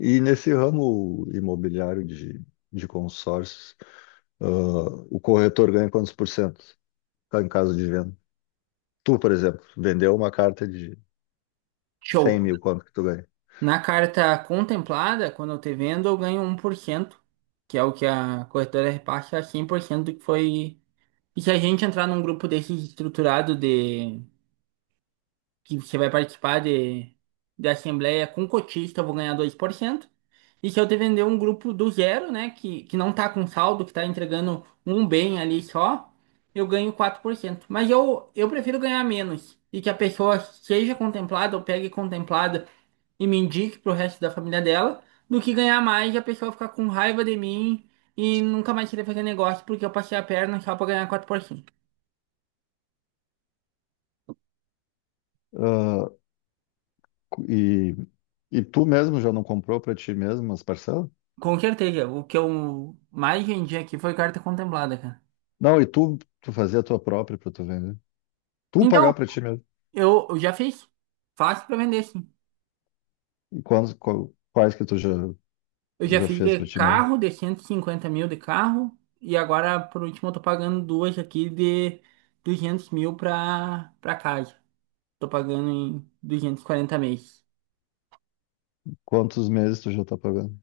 E nesse ramo imobiliário de consórcios, ah, o corretor ganha quantos por cento tá, em caso de venda? Tu, por exemplo, vendeu uma carta de 100 Show. mil, quanto que tu ganha? Na carta contemplada, quando eu te vendo, eu ganho 1%, que é o que a corretora reparte a 100% do que foi. E se a gente entrar num grupo desse estruturado de que você vai participar de assembleia com cotista, eu vou ganhar 2%. E se eu te vender um grupo do zero, né, que não tá com saldo, que tá entregando um bem ali só, eu ganho 4%. Mas eu prefiro ganhar menos e que a pessoa seja contemplada ou pegue contemplada e me indique pro resto da família dela, do que ganhar mais e a pessoa ficar com raiva de mim e nunca mais querer fazer negócio porque eu passei a perna só pra ganhar 4%. Ah, cu- e, e tu mesmo já não comprou para ti mesmo as parcelas? Com certeza. O que eu mais vendi aqui foi carta contemplada, cara. Não, e tu fazia a tua própria para tu vender. Tu Então, pagar para ti mesmo. eu já fiz. Fácil pra vender, sim. E quantos, quais que tu já, Eu já já fiz fez de para ti mesmo? carro, de 150 mil de carro. E agora, por último, eu tô pagando duas aqui de 200 mil pra, pra casa. Tô pagando em 240 meses. Quantos meses tu já tá pagando?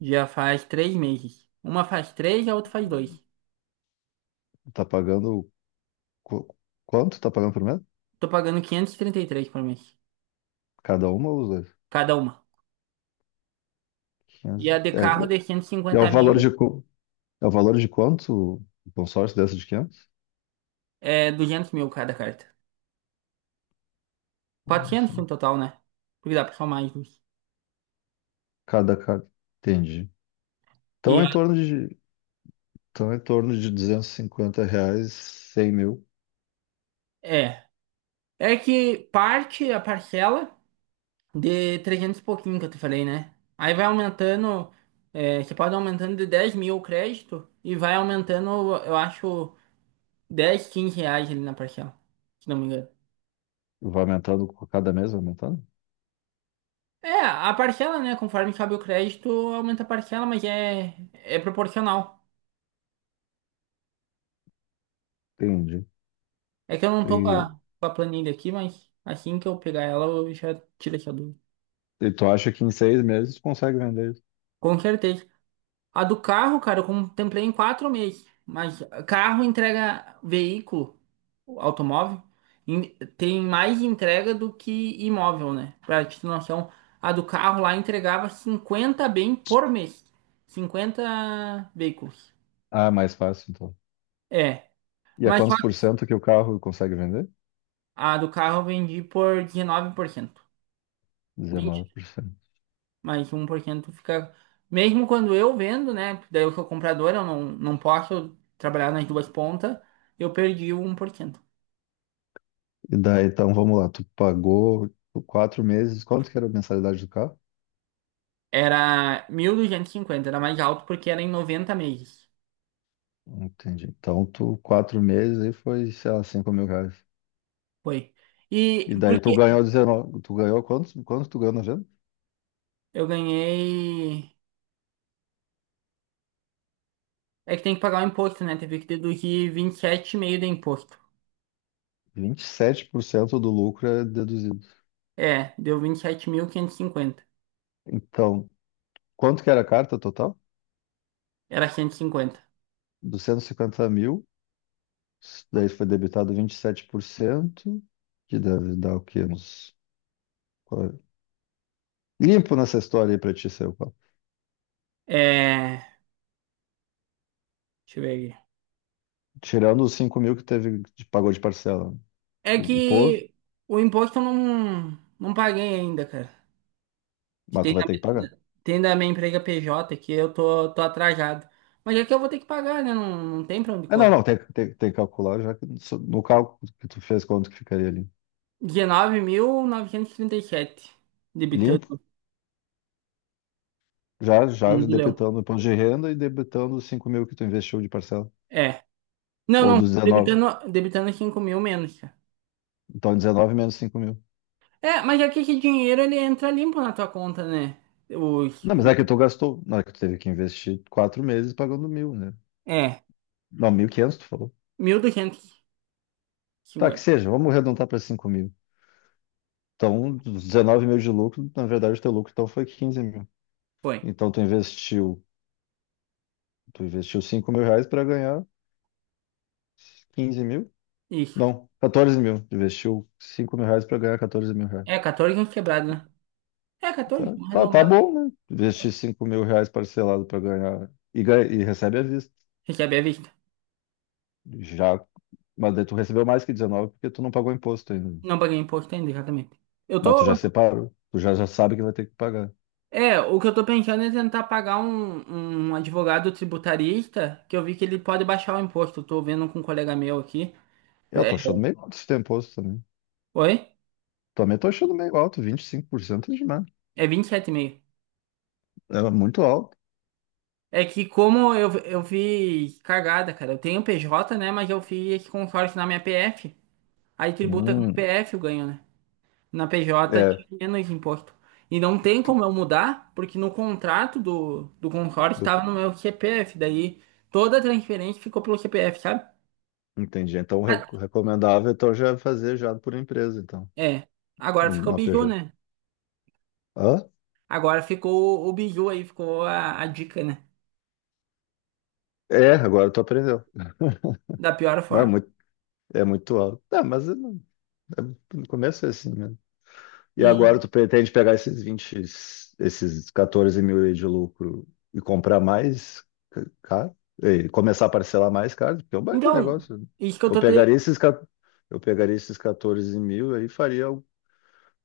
Já faz 3 meses. Uma faz três, a outra faz dois. Tá pagando qu- quanto tá pagando por mês? Tô pagando quinhentos e trinta e três por mês. Cada uma ou os dois? Cada uma. E 500? a de É, carro de cento e e é o cinquenta valor de, mil quanto o consórcio dessa de 500? é 200 mil cada carta. Quatrocentos no total, né? Porque dá pra somar mais duas. Cada, cada. Entendi. Então E é em a- torno de, então é em torno de 250 reais, 100 mil. É. É que parte a parcela de 300 e pouquinho que eu te falei, né? Aí vai aumentando. É, você pode aumentando de 10 mil o crédito e vai aumentando, eu acho, dez, 15 reais ali na parcela, se não me engano. Vai aumentando com cada mês, vai aumentando? É, a parcela, né? Conforme cabe o crédito, aumenta a parcela, mas é proporcional. Entendi. É que eu não tô com E, a planilha aqui, mas assim que eu pegar ela, eu já tiro essa dúvida. e tu acha que em 6 meses tu consegue vender isso? Com certeza. A do carro, cara, eu contemplei em 4 meses. Mas carro entrega veículo, automóvel, em- tem mais entrega do que imóvel, né? Pra te ter noção, a do carro lá entregava 50 bem por mês. Cinquenta veículos. Ah, é mais fácil então. É, E a mas só quantos por que cento que o carro consegue vender? a do carro eu vendi por 19%. Dezenove 20, por cento. mais 1% fica. Mesmo quando eu vendo, né? Porque daí eu sou comprador, eu não posso trabalhar nas duas pontas, eu perdi o 1%. E daí, então vamos lá, tu pagou 4 meses, quanto que era a mensalidade do carro? Era 1.250, era mais alto porque era em 90 meses. Entendi. Então, tu, quatro meses aí foi, sei lá, 5 mil reais. Foi. E E daí porque tu ganhou 19, tu ganhou quantos tu ganhou na venda? eu ganhei. É que tem que pagar o imposto, né? Teve que deduzir vinte e sete e meio de imposto. 27% do lucro é deduzido. É, deu 27.550. Então, quanto que era a carta total? Era 150. 250 mil, daí foi debitado 27% que deve dar o quê? Qua- Limpo nessa história aí pra ti, seu Paulo. É. Deixa eu ver aqui. Tirando os cinco mil que teve, que pagou de parcela. É O que imposto, o imposto eu não paguei ainda, cara. Que mas tem tu vai da, ter que pagar. Tem da minha empresa PJ que eu tô atrasado. Mas é que eu vou ter que pagar, né? Não, tem pra onde É, não, correr. não, tem que calcular já que no cálculo que tu fez, quanto que ficaria ali? 19.937, Limpo, debitando já no do Leão. debitando o imposto de renda e debitando os 5 mil que tu investiu de parcela. É. Não, Ou não, dos 19. debitando, debitando cinco mil menos, cara. Então, 19 menos 5 mil. É, mas é que esse dinheiro ele entra limpo na tua conta, né? Os, Não, mas os, é que tu gastou. Não, é que tu teve que investir 4 meses pagando mil, né? é, Não, 1.500 tu falou. mil duzentos e Tá, que cinquenta seja, vamos arredondar para 5 mil. Então, dos 19 mil de lucro, na verdade, o teu lucro então foi 15 mil. Foi. Então, tu investiu 5 mil reais para ganhar 15 mil. Isso. Não, 14 mil. Investiu 5 mil reais para ganhar 14 mil reais. É, 14 anos quebrado né? É, 14, Tá, vamos tá, tá arredondar. bom, né? Investir 5 mil reais parcelado para ganhar e recebe à vista. Recebe à vista. Já, mas daí tu recebeu mais que 19 porque tu não pagou imposto ainda. Não paguei imposto ainda, exatamente. Eu Mas tu já tô. separou. Tu já sabe que vai ter que pagar. É, o que eu tô pensando é tentar pagar um advogado tributarista, que eu vi que ele pode baixar o imposto. Eu tô vendo com um colega meu aqui. Eu É, tô achando meio alto esse teu imposto também. oi? Também tô achando meio alto, 25% é demais. É vinte e sete e meio. É muito alto. É que como eu vi cagada, cara. Eu tenho PJ, né? Mas eu fiz com sorte na minha PF. Aí tributa com Hum, PF eu ganho, né? Na PJ é, tinha menos imposto. E não tem tu- como eu mudar, porque no contrato do consórcio do- estava no meu CPF. Daí toda a transferência ficou pelo CPF, sabe? entendi. Então, o Ah, recomendável então, já é fazer já por empresa, então, é. Agora ficou o numa Biju, PJ. né? Hã? Agora ficou o Biju aí, ficou a dica, né? É, agora tu aprendeu. Da pior Não, é forma. muito, é muito alto. Tá, mas eu é- no começo é assim mesmo. E E agora tu pretende pegar esses 14 mil aí de lucro e comprar mais caro? E começar a parcelar mais caro? Porque é um baita então, negócio, né? isso que eu Eu tô te... pegaria esses, ca- eu pegaria esses 14 mil aí e faria um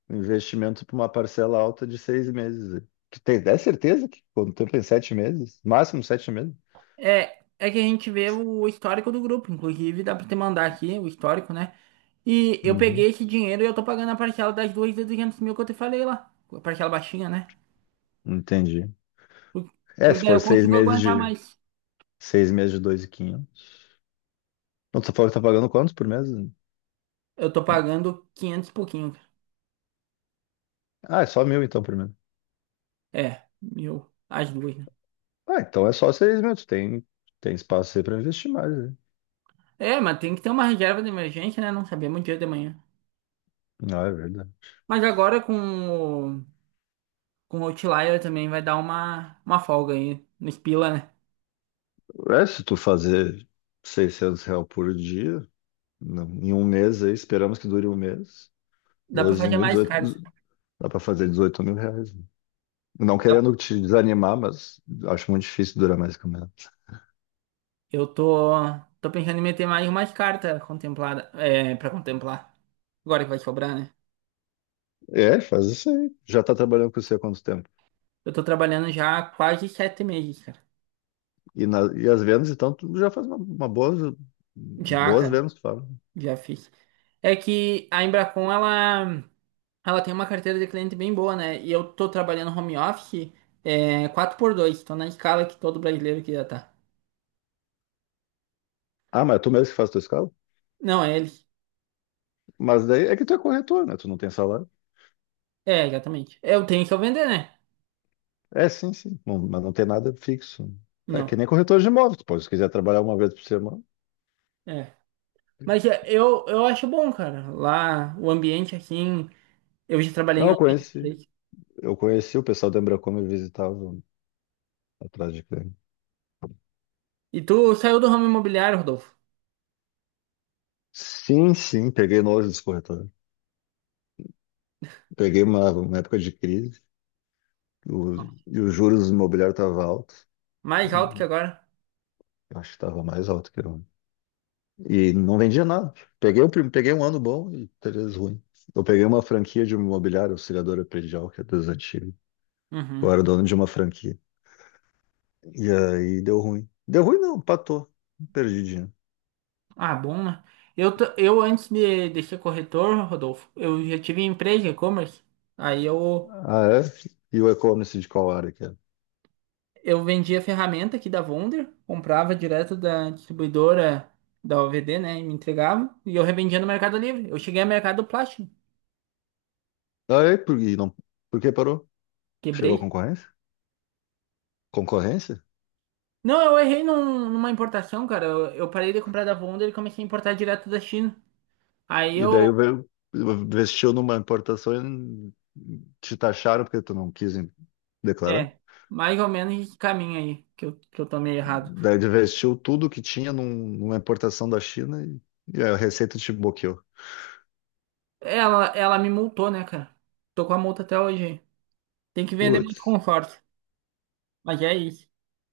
investimento para uma parcela alta de 6 meses aí. Que tem, é certeza que quanto tempo em 7 meses? Máximo 7 meses? É, é que a gente vê o histórico do grupo, inclusive dá pra te mandar aqui o histórico, né? E eu Uhum. peguei esse dinheiro e eu tô pagando a parcela das duas de 200 mil que eu te falei lá. A parcela baixinha, né? Entendi. Por- É, se Porque for eu seis consigo meses aguentar de. mais. Seis meses de 2.500. Não, tu falou que tá pagando quantos por mês? Eu tô pagando 500 e pouquinho, cara. Ah, é só mil então por mês. É, mil, as duas, né? Ah, então é só 6 meses. Tu tem espaço aí pra investir mais, né? É, mas tem que ter uma reserva de emergência, né? Não sabemos o dia de manhã. Não, é verdade. Mas agora com o Outlier também vai dar uma folga aí no Spila, né? É, se tu fazer 600 reais por dia, não, em um mês aí, esperamos que dure um mês. Dá pra doze fazer mil, mais 18, cartas. dá pra fazer 18 mil reais, né? Não querendo te desanimar, mas acho muito difícil durar mais que um mês. Eu tô, tô pensando em meter mais umas cartas contemplada, é, para contemplar. Agora que vai sobrar, né? É, faz isso aí. Já tá trabalhando com você há quanto tempo? Eu tô trabalhando já há quase 7 meses, cara. E as vendas, então, tu já faz uma boas, Já, boas cara, vendas, tu fala. já fiz. É que a Embracon, ela tem uma carteira de cliente bem boa, né? E eu tô trabalhando home office, é, quatro por dois. Tô na escala que todo brasileiro que já tá. Ah, mas é tu mesmo que faz tua escala? Não, é eles. Mas daí é que tu é corretor, né? Tu não tem salário. É, exatamente. Eu tenho que eu vender, né? É, sim, sim. Mas não tem nada fixo. É que Não, nem corretor de imóveis. Tu pode, se quiser trabalhar uma vez por semana. é. Mas é, eu acho bom, cara. Lá, o ambiente, assim... Eu já trabalhei Não, em eu outras conheci. empresas. Eu conheci o pessoal da Embracon me visitava atrás de cliente. E tu saiu do ramo imobiliário, Rodolfo? Sim, sim, peguei nojo dos corretores. Peguei uma época de crise o- e os juros imobiliários estavam altos. Mais alto que Hum, agora? Eu acho que estava mais alto que eu. E não vendia nada. Peguei um ano bom e três ruim. Eu peguei uma franquia de imobiliária auxiliadora predial, que é das antigas. Uhum. Eu era dono de uma franquia. E aí deu ruim. Deu ruim não, patou. Perdi dinheiro. Ah, bom, né? Eu antes de ser corretor, Rodolfo, eu já tive empresa de e-commerce. Aí eu, Ah, é? E o e-commerce de qual área que era? eu vendia ferramenta aqui da Wonder, comprava direto da distribuidora da OVD, né? E me entregava. E eu revendia no Mercado Livre. Eu cheguei ao Mercado Plástico. Ah, é? Por, e não, por que parou? Chegou a Quebrei. concorrência? Concorrência? Não, eu errei numa importação, cara. Eu parei de comprar da Wonder e comecei a importar direto da China. Aí E daí eu... veio, investiu numa importação e te taxaram porque tu não quis declarar? É, mais ou menos esse caminho aí que eu tomei errado. Daí investiu tudo que tinha numa importação da China e a receita te bloqueou. Ela me multou, né, cara? Tô com a multa até hoje aí. Tem que vender Putz, muito conforto. Mas é isso.